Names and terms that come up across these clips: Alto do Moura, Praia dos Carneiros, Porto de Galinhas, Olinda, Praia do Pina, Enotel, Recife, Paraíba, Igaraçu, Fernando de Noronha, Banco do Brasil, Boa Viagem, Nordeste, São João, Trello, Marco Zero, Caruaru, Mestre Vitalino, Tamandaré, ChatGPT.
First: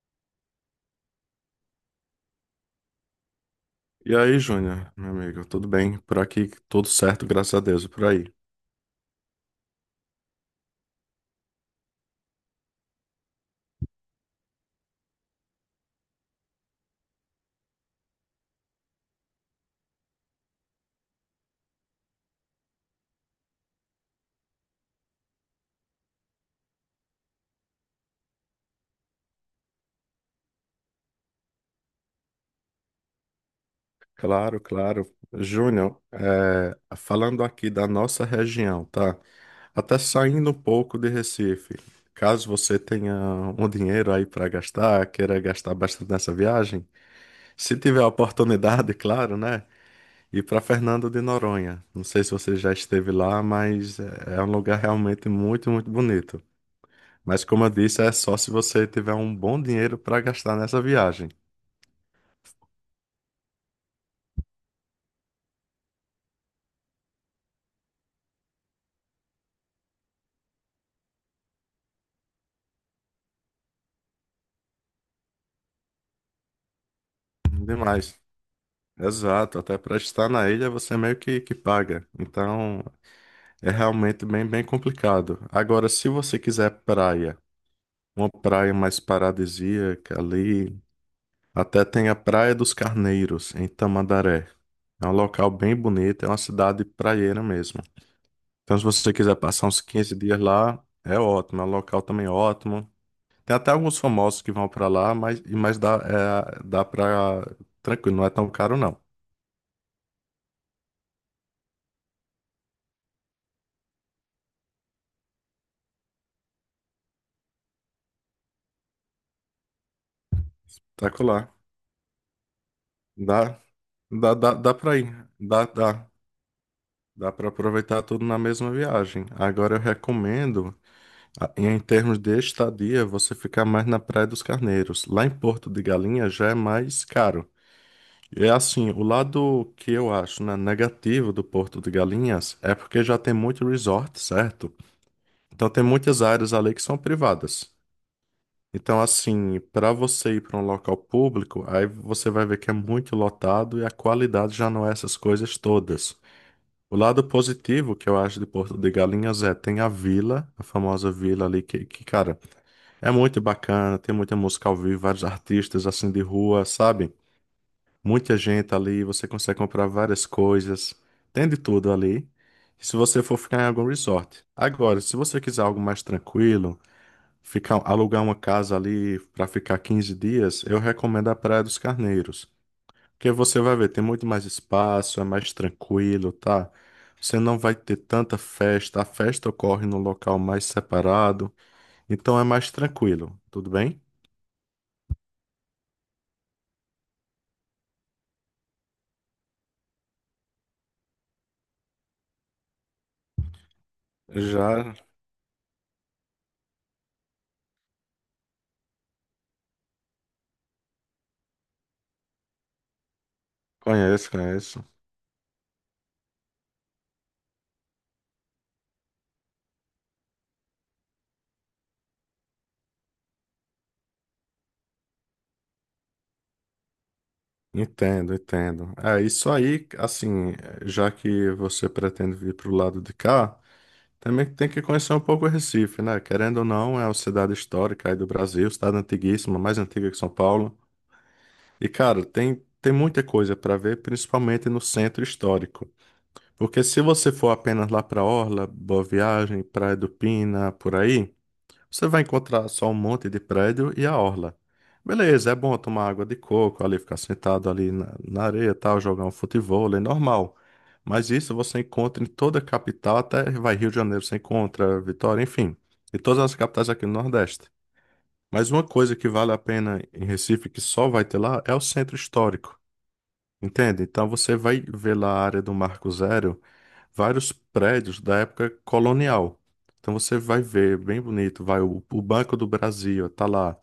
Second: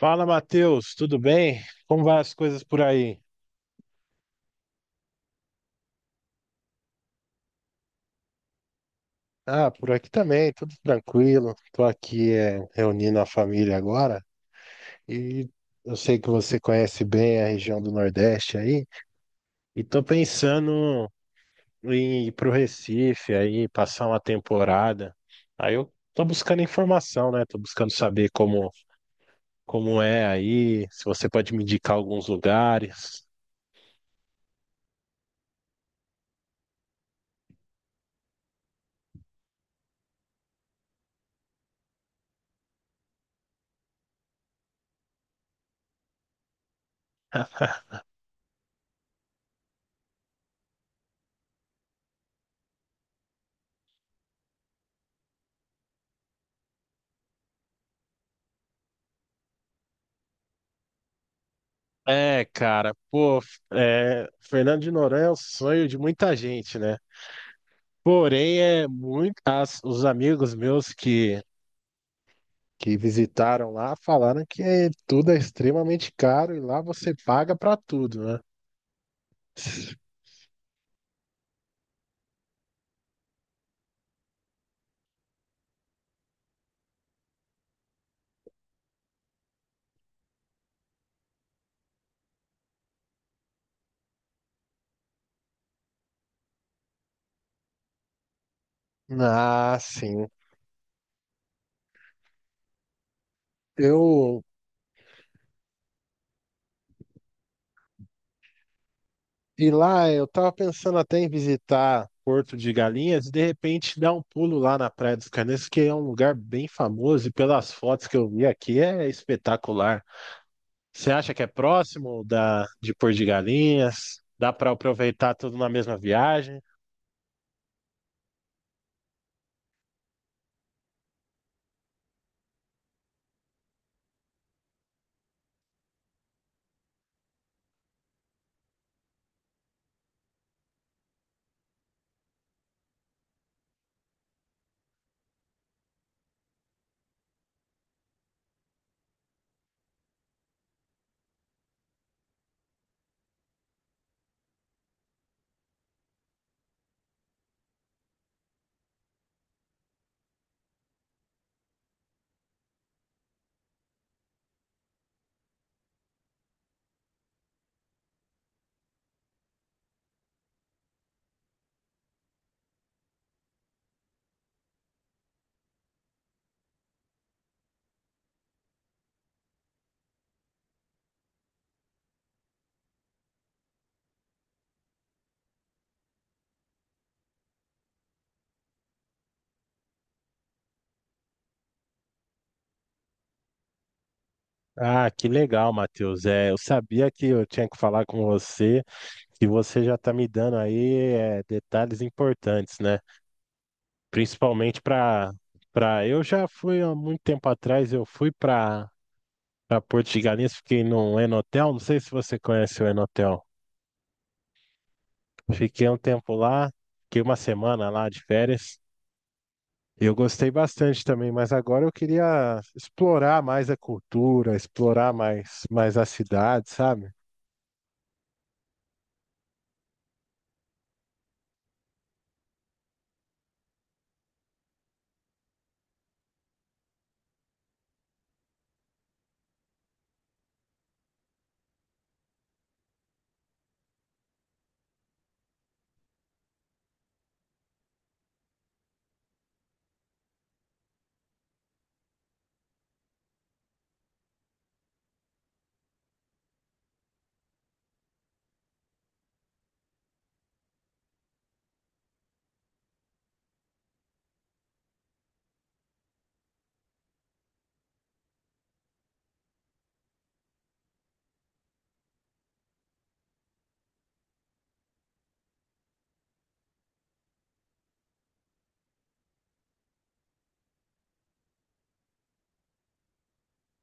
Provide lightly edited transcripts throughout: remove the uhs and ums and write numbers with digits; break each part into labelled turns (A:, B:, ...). A: Fala, Matheus, tudo bem? Como vai as coisas por aí?
B: E aí, Júnior, meu amigo, tudo bem? Por aqui, tudo certo, graças a Deus, e por aí.
A: Ah, por aqui também, tudo tranquilo. Tô aqui reunindo a família agora e eu sei que você conhece bem a região do Nordeste aí e tô pensando em ir pro Recife aí, passar uma temporada. Aí eu tô buscando informação, né? Tô buscando saber como é aí, se você pode me indicar alguns lugares.
B: Claro, claro. Júnior, falando aqui da nossa região, tá? Até saindo um pouco de Recife. Caso você tenha um dinheiro aí para gastar, queira gastar bastante nessa viagem, se tiver a oportunidade, claro, né? Ir para Fernando de Noronha. Não sei se você já esteve lá, mas é um lugar realmente muito, muito bonito. Mas como eu disse, é só se você tiver um bom dinheiro para gastar nessa viagem.
A: É, cara, pô, é, Fernando de Noronha é o sonho de muita gente, né? Porém, é muito, os amigos meus que visitaram lá falaram que tudo é extremamente caro e lá você paga pra
B: Demais.
A: tudo, né?
B: Exato, até para estar na ilha você meio que paga. Então é realmente bem, bem complicado. Agora, se você quiser praia, uma praia mais paradisíaca ali, até tem a Praia dos Carneiros, em Tamandaré. É um local bem bonito, é uma cidade praieira mesmo. Então, se você quiser passar
A: Ah,
B: uns 15
A: sim.
B: dias lá, é ótimo, é um local também ótimo. Tem até alguns famosos
A: Eu,
B: que vão pra lá, mas, mas dá, é, dá pra. Tranquilo, não é tão caro não.
A: e lá eu tava pensando até em visitar Porto de Galinhas e de repente dar um pulo lá na Praia dos Carneiros, que é um lugar bem famoso e pelas fotos que eu vi aqui é espetacular. Você acha
B: Tranquilo
A: que é
B: lá.
A: próximo da de Porto de
B: Dá,
A: Galinhas?
B: dá,
A: Dá
B: dá,
A: para
B: dá pra ir.
A: aproveitar tudo
B: Dá,
A: na mesma
B: dá.
A: viagem?
B: Dá pra aproveitar tudo na mesma viagem. Agora eu recomendo, em termos de estadia, você ficar mais na Praia dos Carneiros. Lá em Porto de Galinhas já é mais caro. É assim, o lado que eu acho, né, negativo do Porto de Galinhas é porque já tem muito resort, certo? Então tem muitas áreas ali que são privadas. Então, assim, para você ir para um local público, aí você vai ver que é muito lotado e a qualidade já não é essas coisas todas. O lado positivo que eu acho de Porto de Galinhas é tem a vila, a famosa vila ali cara, é muito bacana, tem muita música ao vivo, vários artistas assim de rua, sabe? Muita gente ali, você consegue comprar várias coisas, tem de tudo ali. Se você for ficar em algum resort. Agora, se você quiser algo mais tranquilo, ficar, alugar uma casa ali para ficar 15 dias, eu recomendo a Praia dos Carneiros. Porque você vai ver, tem muito mais espaço, é mais tranquilo, tá? Você não vai ter tanta festa, a festa ocorre num local mais separado, então é mais tranquilo, tudo bem?
A: Ah, que legal, Matheus. É, eu sabia que eu tinha que falar com você, que você já está me dando aí é, detalhes importantes, né? Principalmente
B: Já
A: para eu já fui há muito tempo atrás, eu fui para Porto de Galinhas, fiquei num Enotel, não sei se você conhece o Enotel.
B: conheço, conheço.
A: Fiquei um tempo lá, fiquei uma semana lá de férias. Eu gostei bastante também, mas agora eu queria explorar mais a cultura, explorar mais, mais a cidade, sabe?
B: Entendo, entendo. É isso aí, assim, já que você pretende vir pro lado de cá. Também tem que conhecer um pouco o Recife, né? Querendo ou não, é uma cidade histórica aí do Brasil, cidade antiguíssima, mais antiga que São Paulo. E, cara, tem muita coisa para ver, principalmente no centro histórico. Porque se você for apenas lá para Orla, Boa Viagem, Praia do Pina, por aí, você vai encontrar só um monte de prédio e a orla. Beleza, é bom tomar água de coco ali, ficar sentado ali na areia e tal, jogar um futebol, é normal. Mas isso você encontra em toda a capital, até vai Rio de Janeiro, você encontra Vitória, enfim, em todas as capitais aqui no Nordeste. Mas uma coisa que vale a pena em Recife, que só vai ter lá, é o centro histórico, entende? Então você vai ver lá a área do Marco Zero, vários prédios da época colonial. Então você vai ver, bem bonito, vai o Banco do Brasil, tá lá.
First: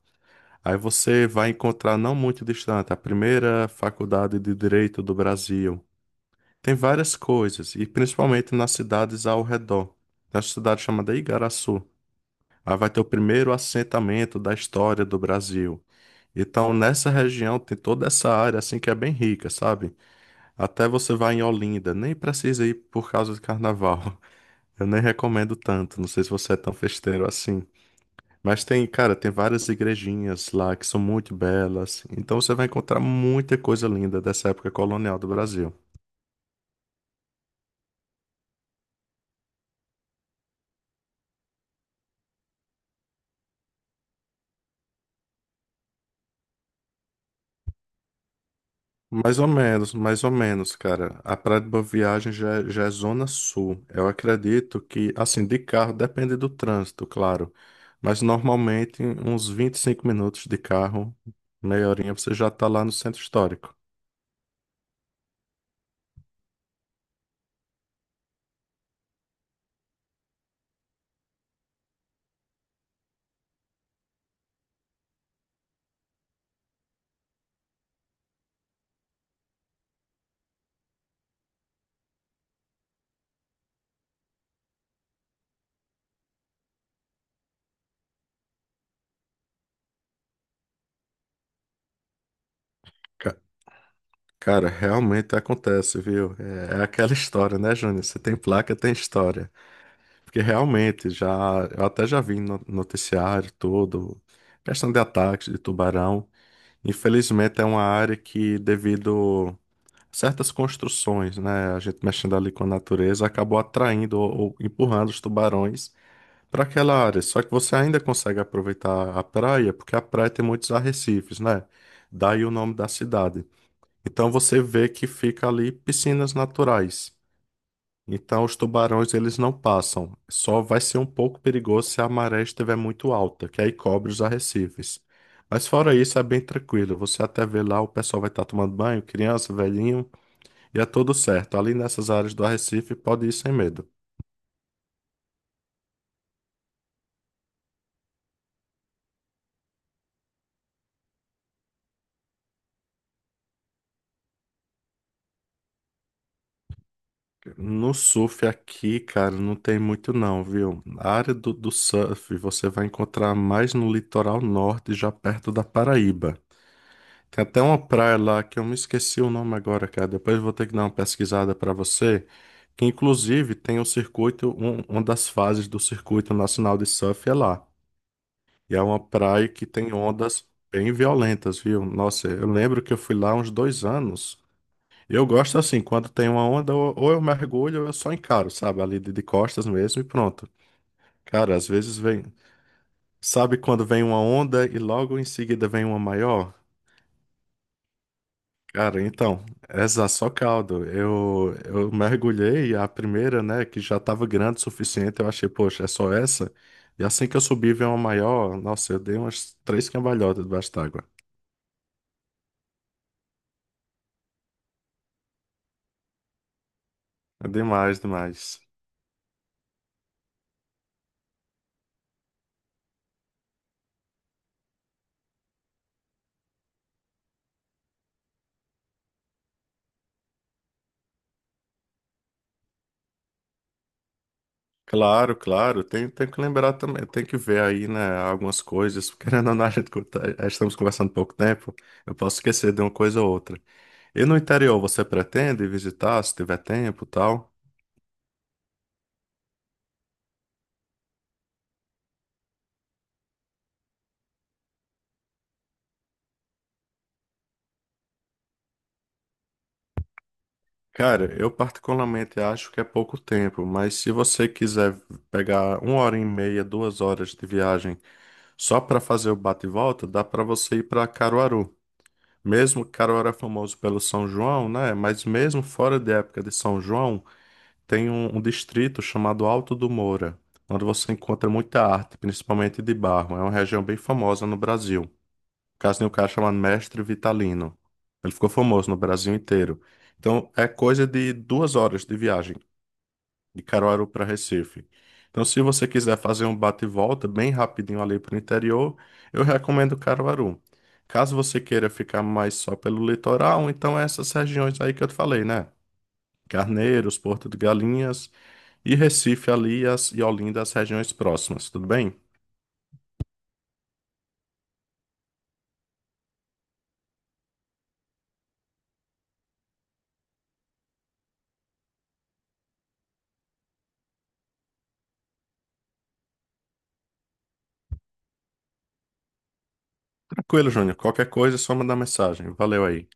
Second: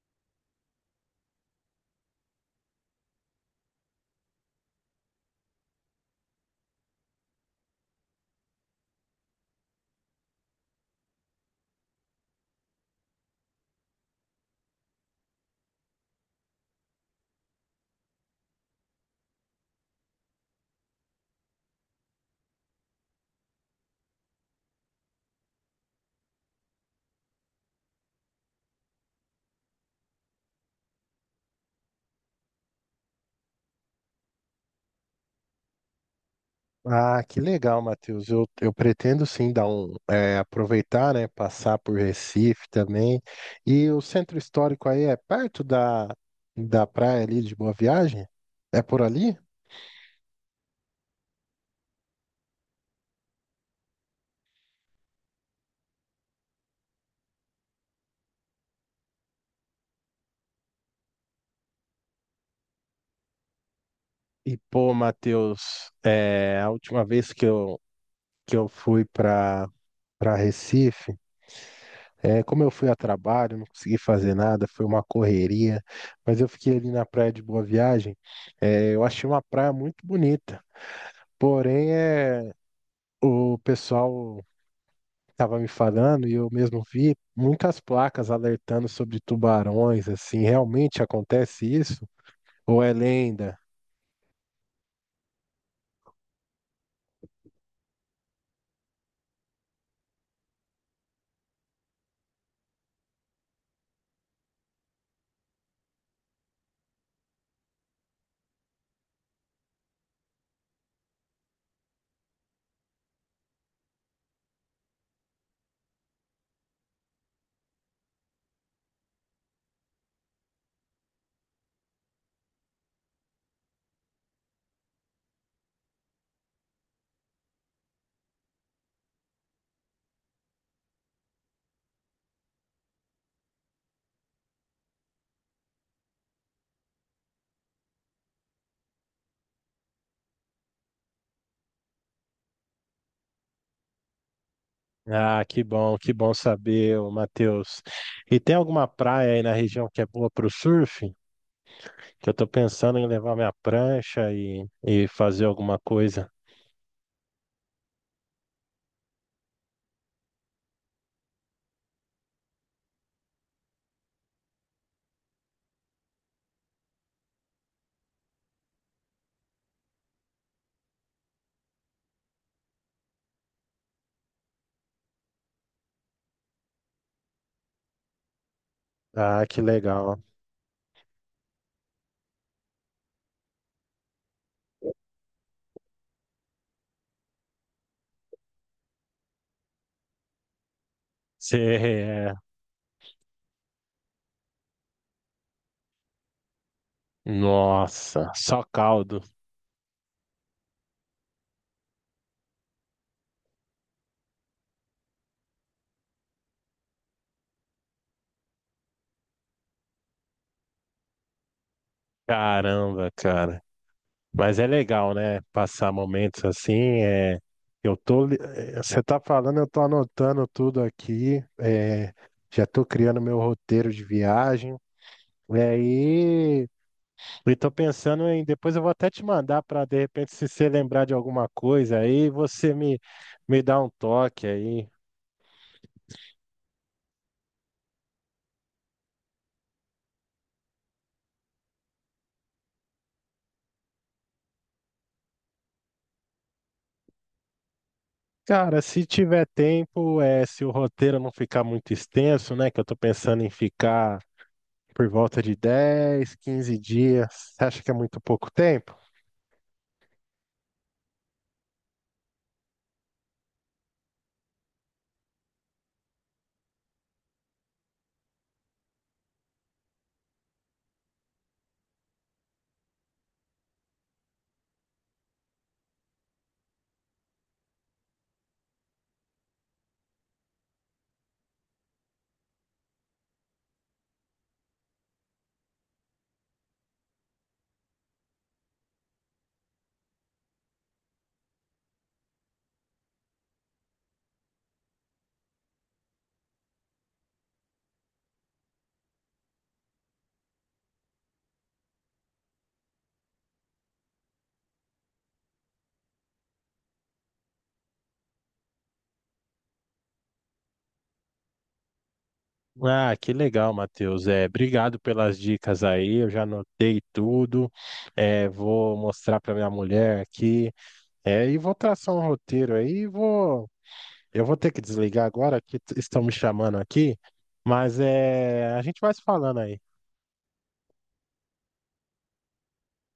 B: Aí você vai encontrar não muito distante a primeira faculdade de Direito do Brasil. Tem várias coisas, e principalmente nas cidades ao redor. Na cidade chamada Igaraçu. Aí vai ter o primeiro assentamento da história do Brasil. Então, nessa região tem toda essa área assim que é bem rica, sabe? Até você vai em Olinda, nem precisa ir por causa de carnaval. Eu nem recomendo tanto, não sei se você é tão festeiro assim. Mas tem, cara, tem várias igrejinhas lá que são muito belas. Então você vai encontrar muita coisa linda dessa época colonial do Brasil.
A: Ah, que legal, Matheus. Eu pretendo sim dar um, é, aproveitar, né? Passar por Recife também. E o centro histórico aí é perto da praia ali de Boa Viagem? É por ali?
B: Mais ou menos, cara. A Praia de Boa Viagem já, já é zona sul. Eu acredito que, assim, de carro depende do trânsito, claro. Mas normalmente uns 25 minutos de carro, meia horinha, você já tá lá no centro histórico.
A: E pô, Matheus, é, a última vez que eu fui para Recife. É, como eu fui a trabalho, não consegui fazer nada, foi uma correria, mas eu fiquei ali na praia de Boa Viagem. É, eu achei uma praia muito bonita, porém é, o pessoal estava me falando e eu mesmo vi muitas placas alertando sobre tubarões, assim, realmente acontece isso? Ou é lenda?
B: Cara, realmente acontece, viu? É, é aquela história, né, Júnior? Você tem placa, tem história. Porque realmente, já, eu até já vi no noticiário todo, questão de ataques de tubarão. Infelizmente, é uma área que, devido a certas construções, né, a gente mexendo ali com a natureza, acabou atraindo ou empurrando os tubarões para aquela área. Só que você ainda consegue aproveitar a praia, porque a praia tem muitos arrecifes, né? Daí o nome da cidade. Então você vê que fica ali piscinas naturais. Então os tubarões eles não passam. Só vai ser um pouco perigoso se a maré estiver muito alta, que aí cobre os arrecifes. Mas fora isso é bem tranquilo. Você até vê lá o pessoal vai estar tomando banho, criança, velhinho, e é tudo certo. Ali nessas áreas do arrecife pode ir sem medo.
A: Ah, que bom saber, ô, Matheus. E tem alguma praia aí na região que é boa para o surf? Que eu tô pensando em levar minha prancha e fazer alguma coisa.
B: No surf aqui, cara, não tem muito não, viu? A área do surf você vai encontrar mais no litoral norte, já perto da Paraíba. Tem até uma praia lá que eu me esqueci o nome agora, cara. Depois eu vou ter que dar uma pesquisada pra você. Que inclusive tem o circuito, uma das fases do Circuito Nacional de Surf é lá. E é uma
A: Ah,
B: praia
A: que
B: que tem
A: legal.
B: ondas bem violentas, viu? Nossa, eu lembro que eu fui lá há uns 2 anos. Eu gosto assim, quando tem uma onda, ou eu mergulho ou eu só encaro, sabe? Ali de costas mesmo e pronto. Cara,
A: Você
B: às vezes vem.
A: é.
B: Sabe quando vem uma onda e logo em seguida vem uma maior?
A: Nossa, só
B: Cara,
A: caldo.
B: então, essa só caldo. Eu mergulhei a primeira, né, que já tava grande o suficiente. Eu achei, poxa, é só essa? E assim que eu subi, veio uma maior. Nossa, eu dei umas três cambalhotas debaixo d'água.
A: Caramba, cara. Mas é legal, né? Passar momentos assim. É...
B: É
A: Eu
B: demais,
A: tô.
B: demais.
A: Você tá falando, eu tô anotando tudo aqui. É, já tô criando meu roteiro de viagem. E aí. E tô pensando em. Depois eu vou até te mandar para de repente, se você lembrar de alguma coisa aí, me dá um toque aí.
B: Claro, claro. Tem que lembrar também. Tem que ver aí, né, algumas coisas. Porque querendo ou não, a gente, estamos conversando pouco tempo. Eu posso esquecer de uma coisa ou outra. E no interior, você pretende visitar, se tiver tempo e tal?
A: Cara, se tiver tempo, é, se o roteiro não ficar muito extenso, né? Que eu tô pensando em ficar por volta de 10, 15 dias. Você acha que é muito pouco tempo?
B: Cara, eu particularmente acho que é pouco tempo, mas se você quiser pegar uma hora e meia, 2 horas de viagem só para fazer o bate e volta, dá para você ir para Caruaru. Mesmo Caruaru é famoso pelo São João, né? Mas mesmo fora da época de São João, tem um distrito chamado Alto do Moura, onde você encontra muita arte, principalmente de barro. É uma região bem famosa no Brasil caso tem um cara chamado Mestre Vitalino. Ele ficou famoso no Brasil inteiro. Então, é coisa de 2 horas de viagem de Caruaru para Recife. Então, se você quiser fazer um bate e volta bem rapidinho ali para o interior, eu recomendo Caruaru. Caso você queira ficar mais só pelo litoral, então é essas regiões aí que eu te falei, né? Carneiros, Porto de Galinhas e Recife ali as, e Olinda, as regiões próximas, tudo bem?
A: Ah, que legal, Matheus. É, obrigado pelas dicas aí. Eu já anotei tudo. É, vou mostrar para minha mulher aqui. É, e vou traçar um roteiro aí. E vou, eu vou ter que desligar agora estão me chamando aqui. Mas é, a gente vai se falando aí.
B: Tranquilo, Júnior. Qualquer coisa, é só mandar mensagem. Valeu aí.